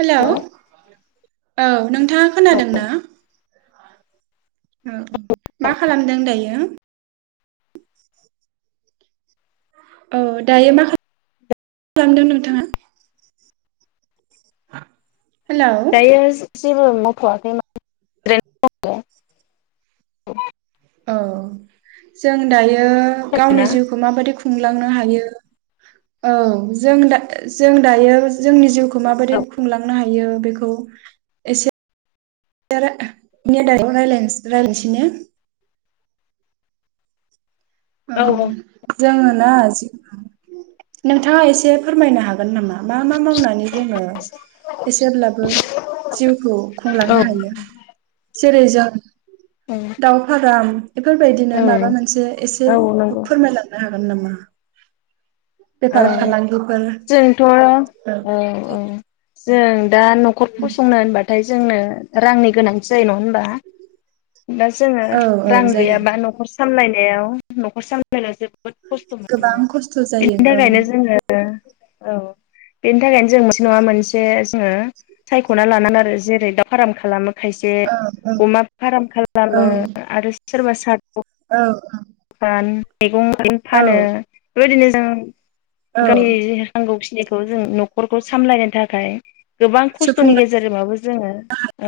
Hello hello औ नोंथाङा औ खोनादों ना औ औ मा खालामदों दायो औ दायो मा खालामदों नोंथाङा हेलौ दायो जेबो मावथयाखैमोन ओरैनो दंङ औ जों दायो गावनि ना? जिउखौ माबायदि खुं खुंलांनो हायो औ जों जों दायो जोंनि जिउखौ माबायदि औ खुंलांनो हायो बेखौ एसे [unintelligible] रायज्लायनोसै ने औ ओं जोङो ना जि नोंथाङा एसे फोरमायनो हागोन नामा मा मा मावनानै जोंङो एसेब्लाबो जिउखौ औ खुंलांनो हायो जेरै जों दाव फाराम [unintelligible] औ एसे औ नंगौ फोरमायलांनो हागोन हागोन नामा बेफार औ फालांगिफोर जोंथ' औ औ जों दा न'खर फसंनो होनबाथाय जोंनो रांनि गोनांथि जायो नङा होमबा दा जोङो औ औ रां जायो गैयाबा न'खर सामलायनाय हायाव न'खर सामलायना जोब गोबां खस्थ' जायो औ थाखायनो जोङो औ बेनि थाखायनो जों ङो सायख'ना लागोन आरो जेरै दाउ फार्म खालामो खायसे औ औ अमा फार्म खालामो आरो सोरबा सा औ औ दान मैगं थायगं औ फानो बेबायदिनो जों ओं औ गावनि नांगौ खिनिखौ जों न'खर खौ सामलायनो थाखाय गोबां खस्थ'नि सुफुंनांगौ गेजेरजोंबाबो जोङो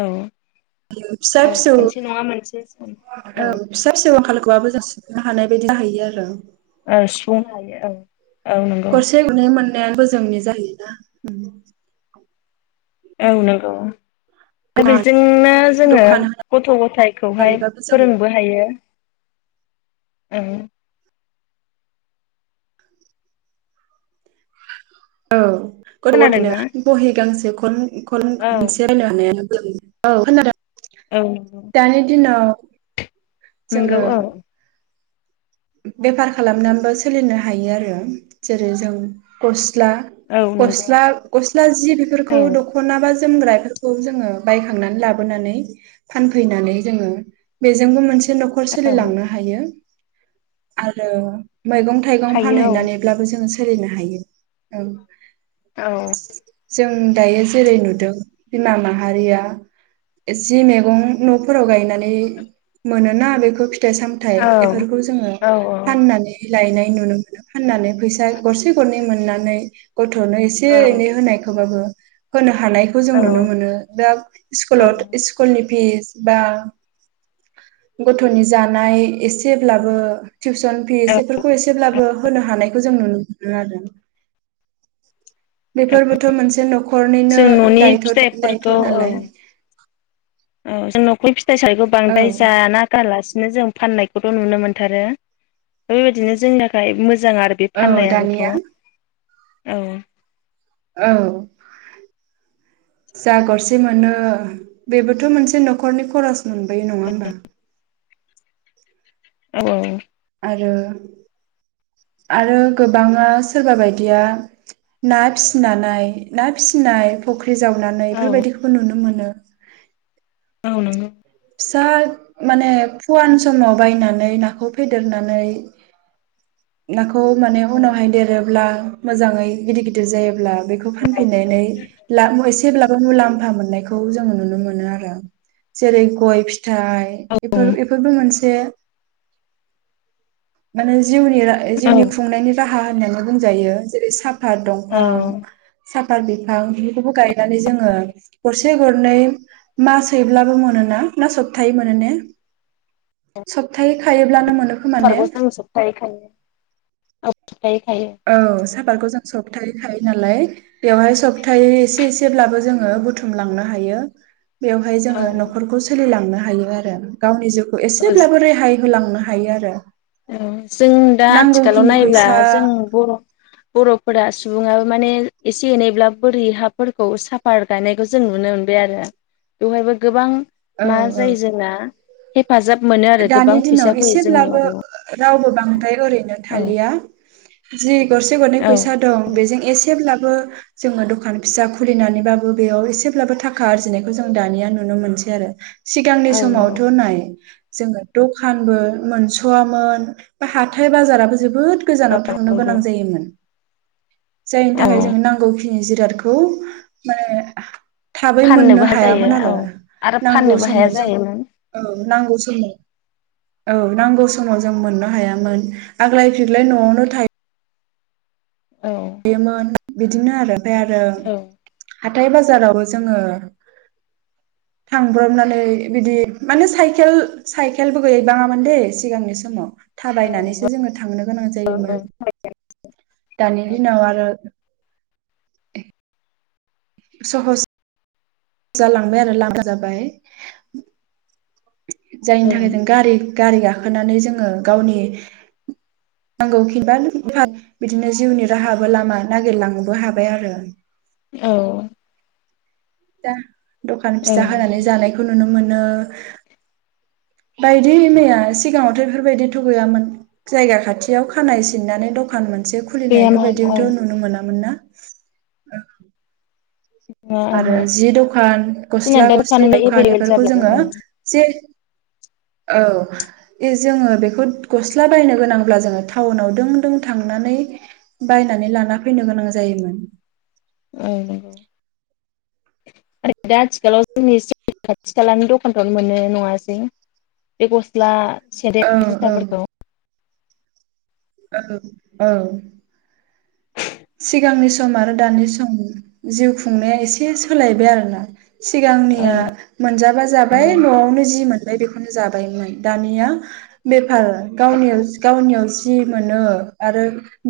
औ फिसा औ फिसौ मोनसे नङा मोनसे सम औ फिसा फिसौ आंखालखौबाबो जों हानाय बायदि जाहोयो आरो औ सुफुंनो हायो औ औ नंगौ जोंनि जायोना औ नंगौ दा दखान बेजोंनो जोङो दखान गथ' गथायखौहाय होनानैबाबो जों फोरोंबो हायो। ओं औ गथ' खोनादोंना? गथायनो बहि गांसे खन कलम औ मोनसे बायनोहानायानो औ खोनादों? दानि दिनाव जोङो नोंगौ औ बेफार खालामनानैबो सोलिनो हायो आरो जेरै जों खस ला औ नंगौ गस्ला गस्ला जि बेफोरखौ औ दखना बा जोमग्राफोरखौ जोङो बायखांनानै लाबोनानै फानफैनानै जोङो बेजोंबो मोनसे न'खर सोलिलांनो हायो। आरो मैगं थाइगं हायो फानहैनानैब्लाबो जोङो सोलिनो हायो। औ औ जों दायो जेरै नुदों बिमा माहारिया जि मैगं न'फोराव गायनानै मोनोना बेखौ फि थाइ सामथाइ औ एफोरखौ जोङो औ फाननानै लायनाय नुनो मोनो फाननानै फैसा गरसे गरनै मोननानै गथ'नो एसे औ एनै होनायखौबाबो होनो हानायखौ जों नुनो मोनो दा सिक्ल औ सिक्लनि फिस बा गथ'नि जानाय एसेब्लाबो टिउसन फिस बेफोरखौ एसेब्लाबो होनो हानायखौ जों नुनो मोनो आरो। बेफोरबोथ मोनसे न'खरनिनो जों न'नि दायथ' फिथाइफोरखौ दायथ' औ नालाय औ जों नखर फि फिथाइ सायखौ औ बांद्राय जाना गारलासे जों फाननायखौथ जों नुनो मोनथारो बेबायदिनो जोंनि थाखाय मोजां आरो बे औ फाननायाबोथ'। दानिया औ औ जा गरसे मोनो बेबोथ' मोनसे नखरनि खरस मोनबोयो नङा होमबा? औ आरो गोबाङा सोरबा बायदिया ना फिसिनानै ना फिनाय फख्रि जावनानै औ बेफोरबायदिखौबो नुनो मोनो। [unintelligible] औ नोंगौ। फिसा माने फुवान समाव बायनानै नाखौ फेदेरनानै नाखौ खौ माने औ उनावहाय देरोब्ला मोजाङै गिदिर गिदिर जायोब्ला बेखौ फानफिननानै लासे जेब्लाबो मुलाम्फा मोननायखौ जोङो नुनो मोनो आरो जेरै गय। फिथाइ बेफोर औ बेफोरबो मोनसे माने जिउनि औ जिउनि खुंनायनि राहा होननानै बुंजायो जेरै सा फाद दंफां औ साफ [inaudible] बिफां बेफोरखौबो गायनानै जोङो गरसे गरनै मास सैब्लाबो मोनोना। ना सप्ताहै मोनो ने सप्तै खायोब्लानो मोन समबारबो जों सप्थायाहैखायो! औ साफाखौ जों सप्ताहैखायो नालाय बेवहाय सब्तै एसे एसेब्लाबो जोङो बुथुम लांनो हायो। बेवहाय जोङो औ नखरखौ सोलिलांनो आरो गावनि जिउ एसेब्लाबो रेहाय होलांनो हायो आरो। औ जों दा आथिखालाव नांगौखिनि नायोब्ला फैसा जों बर' बर'फोरा सुबुआ माने एसे एनैब्ला बोरि हाफोरखौ साफात गायनायखौ जों नुनो मोनबाय आरो बेवहायबो गोबां औ मा औ जायो जोंना हेफाजाब मोनो आरो गोबां दानि दिनाव फैसा फैयो एसेब्लाबो जोंनियाव बबेयाव रावबो बांद्राय ओरैनो थालिया जि गरसे औ फैसा दं बेजों एसे ब्लाबो ओ जोङो दखान फिसा खुलिनानैबाबो बेयाव एसेब्लाबो थाखा आरजिनायखौ जों दानिया नुनो मोनसै सै आरो। सिगांनि नंगौ समावथ नाय जोङो दखानबो मोनसवामोन बा हाथाय बाजाराबो जोबोद गोजानाव थांनो गोनां नंगौ जायोमोन जायनि औ थाखाय जोंङो नांगौ खि नि जिरादखौ माने थाबै मोननो फाननोबो हाया हायामोन जायो आरो औ आरो नांगौ फाननोबो हाया समाव जों जायोमोन औ नांगौ समाव औ नांगौ समाव जों मोननो हायामोन आग्लाय फिग्लाय नआवनो थायो औ बे मोन बि बिदिनो आरो ओमफाय आरो औ हाथाय बाजारावबो जोङो थांब्रबनानै बिदि माने साइखकेल साइकेलबो गैयैबाङामोन दैे सिगांनि समाव थाबायनानैसो जोंङो थांनो गोनां जायोमोन दानि [unintelligible] सहज जालांबाय आरो लामा जाबाय औ जायनि थाखाय जों गारि गारि गाखोनानै जोङो गावनि नांगौ खिनबा [inaudible] बिदिनो जिउनि राहाबो लामा नागिरलांनोबो हाबाय आरो औ दा दखान फिथा नंगौ होनानै जानायखौ नुनो मोनो बिदिनो बायदि मैया सिगाङावथ बेफोरबायदिथ गैयामोन जायगा खाथियाव खानाय सिननानै दखानमोन मोनसे खुलिनाय गैयामोन औ बेफोरबायदिबोथ नुनो मोनामोन ना औ आरो ओहो जि दखान जोंना गस्ला दा गस्लि होनबा दखान एभेलेबेल एफोरखौ जाबाय आरो जोंङो जे औ ए जोङो बेफोद गस्ला बायनो गोनांब्ला जोंङो टाउनाव दों दों थांनानै बायनानै लाना फैनो गोनां जायोमोन ओं नोंगौ दा आथिखालाव जोंनि खाथि खालानि दखानफ्रावनो मोनो नंङासै बे गस्ला सेरे औ औ जुथाफोरखौ औ औ सिगांनि सम आरो दानि सम जिउ खुंनाया एसे सोलायबाय आरोना औ सिगांनिया मोनजाबा जाबाय नंगौ न'आवनो जि मोनबाय बेखौ नो जाबायमोन दानिया बे कार गावनियाव गावनिउस दि मोनो आरो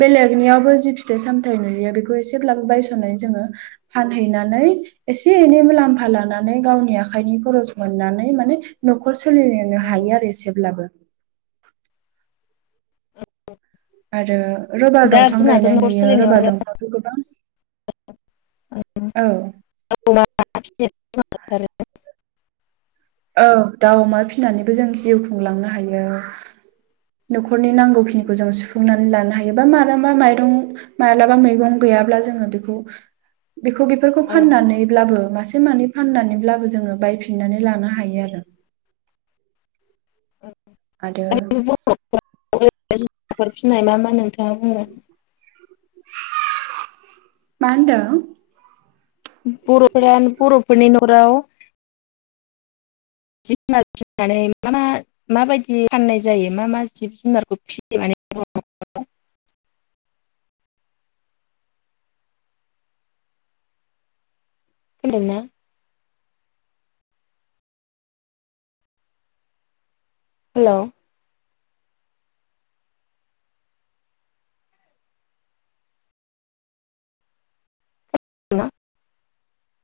बेलेगनियावबो जि फि थाइ सामथाय नुयो बेखौ एसेब्लाबो बायस'नानै जोङो फानहैनानै एसे एनै मुलाम्फा लानानै गावनि आखाइनि खरस मोननानै माने नख खर सोलिनो हायो आरो एसेब्लाबो उम आरो रबार दंफां जोंनाथ' गायनाय न'खर नुयो सोलिनायाव रबार आरो दंफांथ' गोबां औ [unintelligible] औ दाउ अमा फिनानैबो जों जिउ खुंलांनो हायो। नखरनि नांगौ खिनिखौ जों सुफुंनानै लानो हायो बा मारामा माइरं मालाबा मैगं गैयाब्ला जोङो बेखौ बेखौ बेफोरखौ ओं फाननानैब्लाबो मास नानै फाननानैब्लाबो जोङो बायफिननानै लानो हा हायो आरो आरो [inaudible] आफोर फिनाय मा मा नोंथां [unintelligible] मा होनदों बर'फोरा बर'फोरनि न'खराव जिब जुनार फिनानै मा मा माबायदि फाननाय जायो मा मा जिब जुनारखौ फिसियो माने बर'फोरा खोनादों ना हेलौ [unintelligible]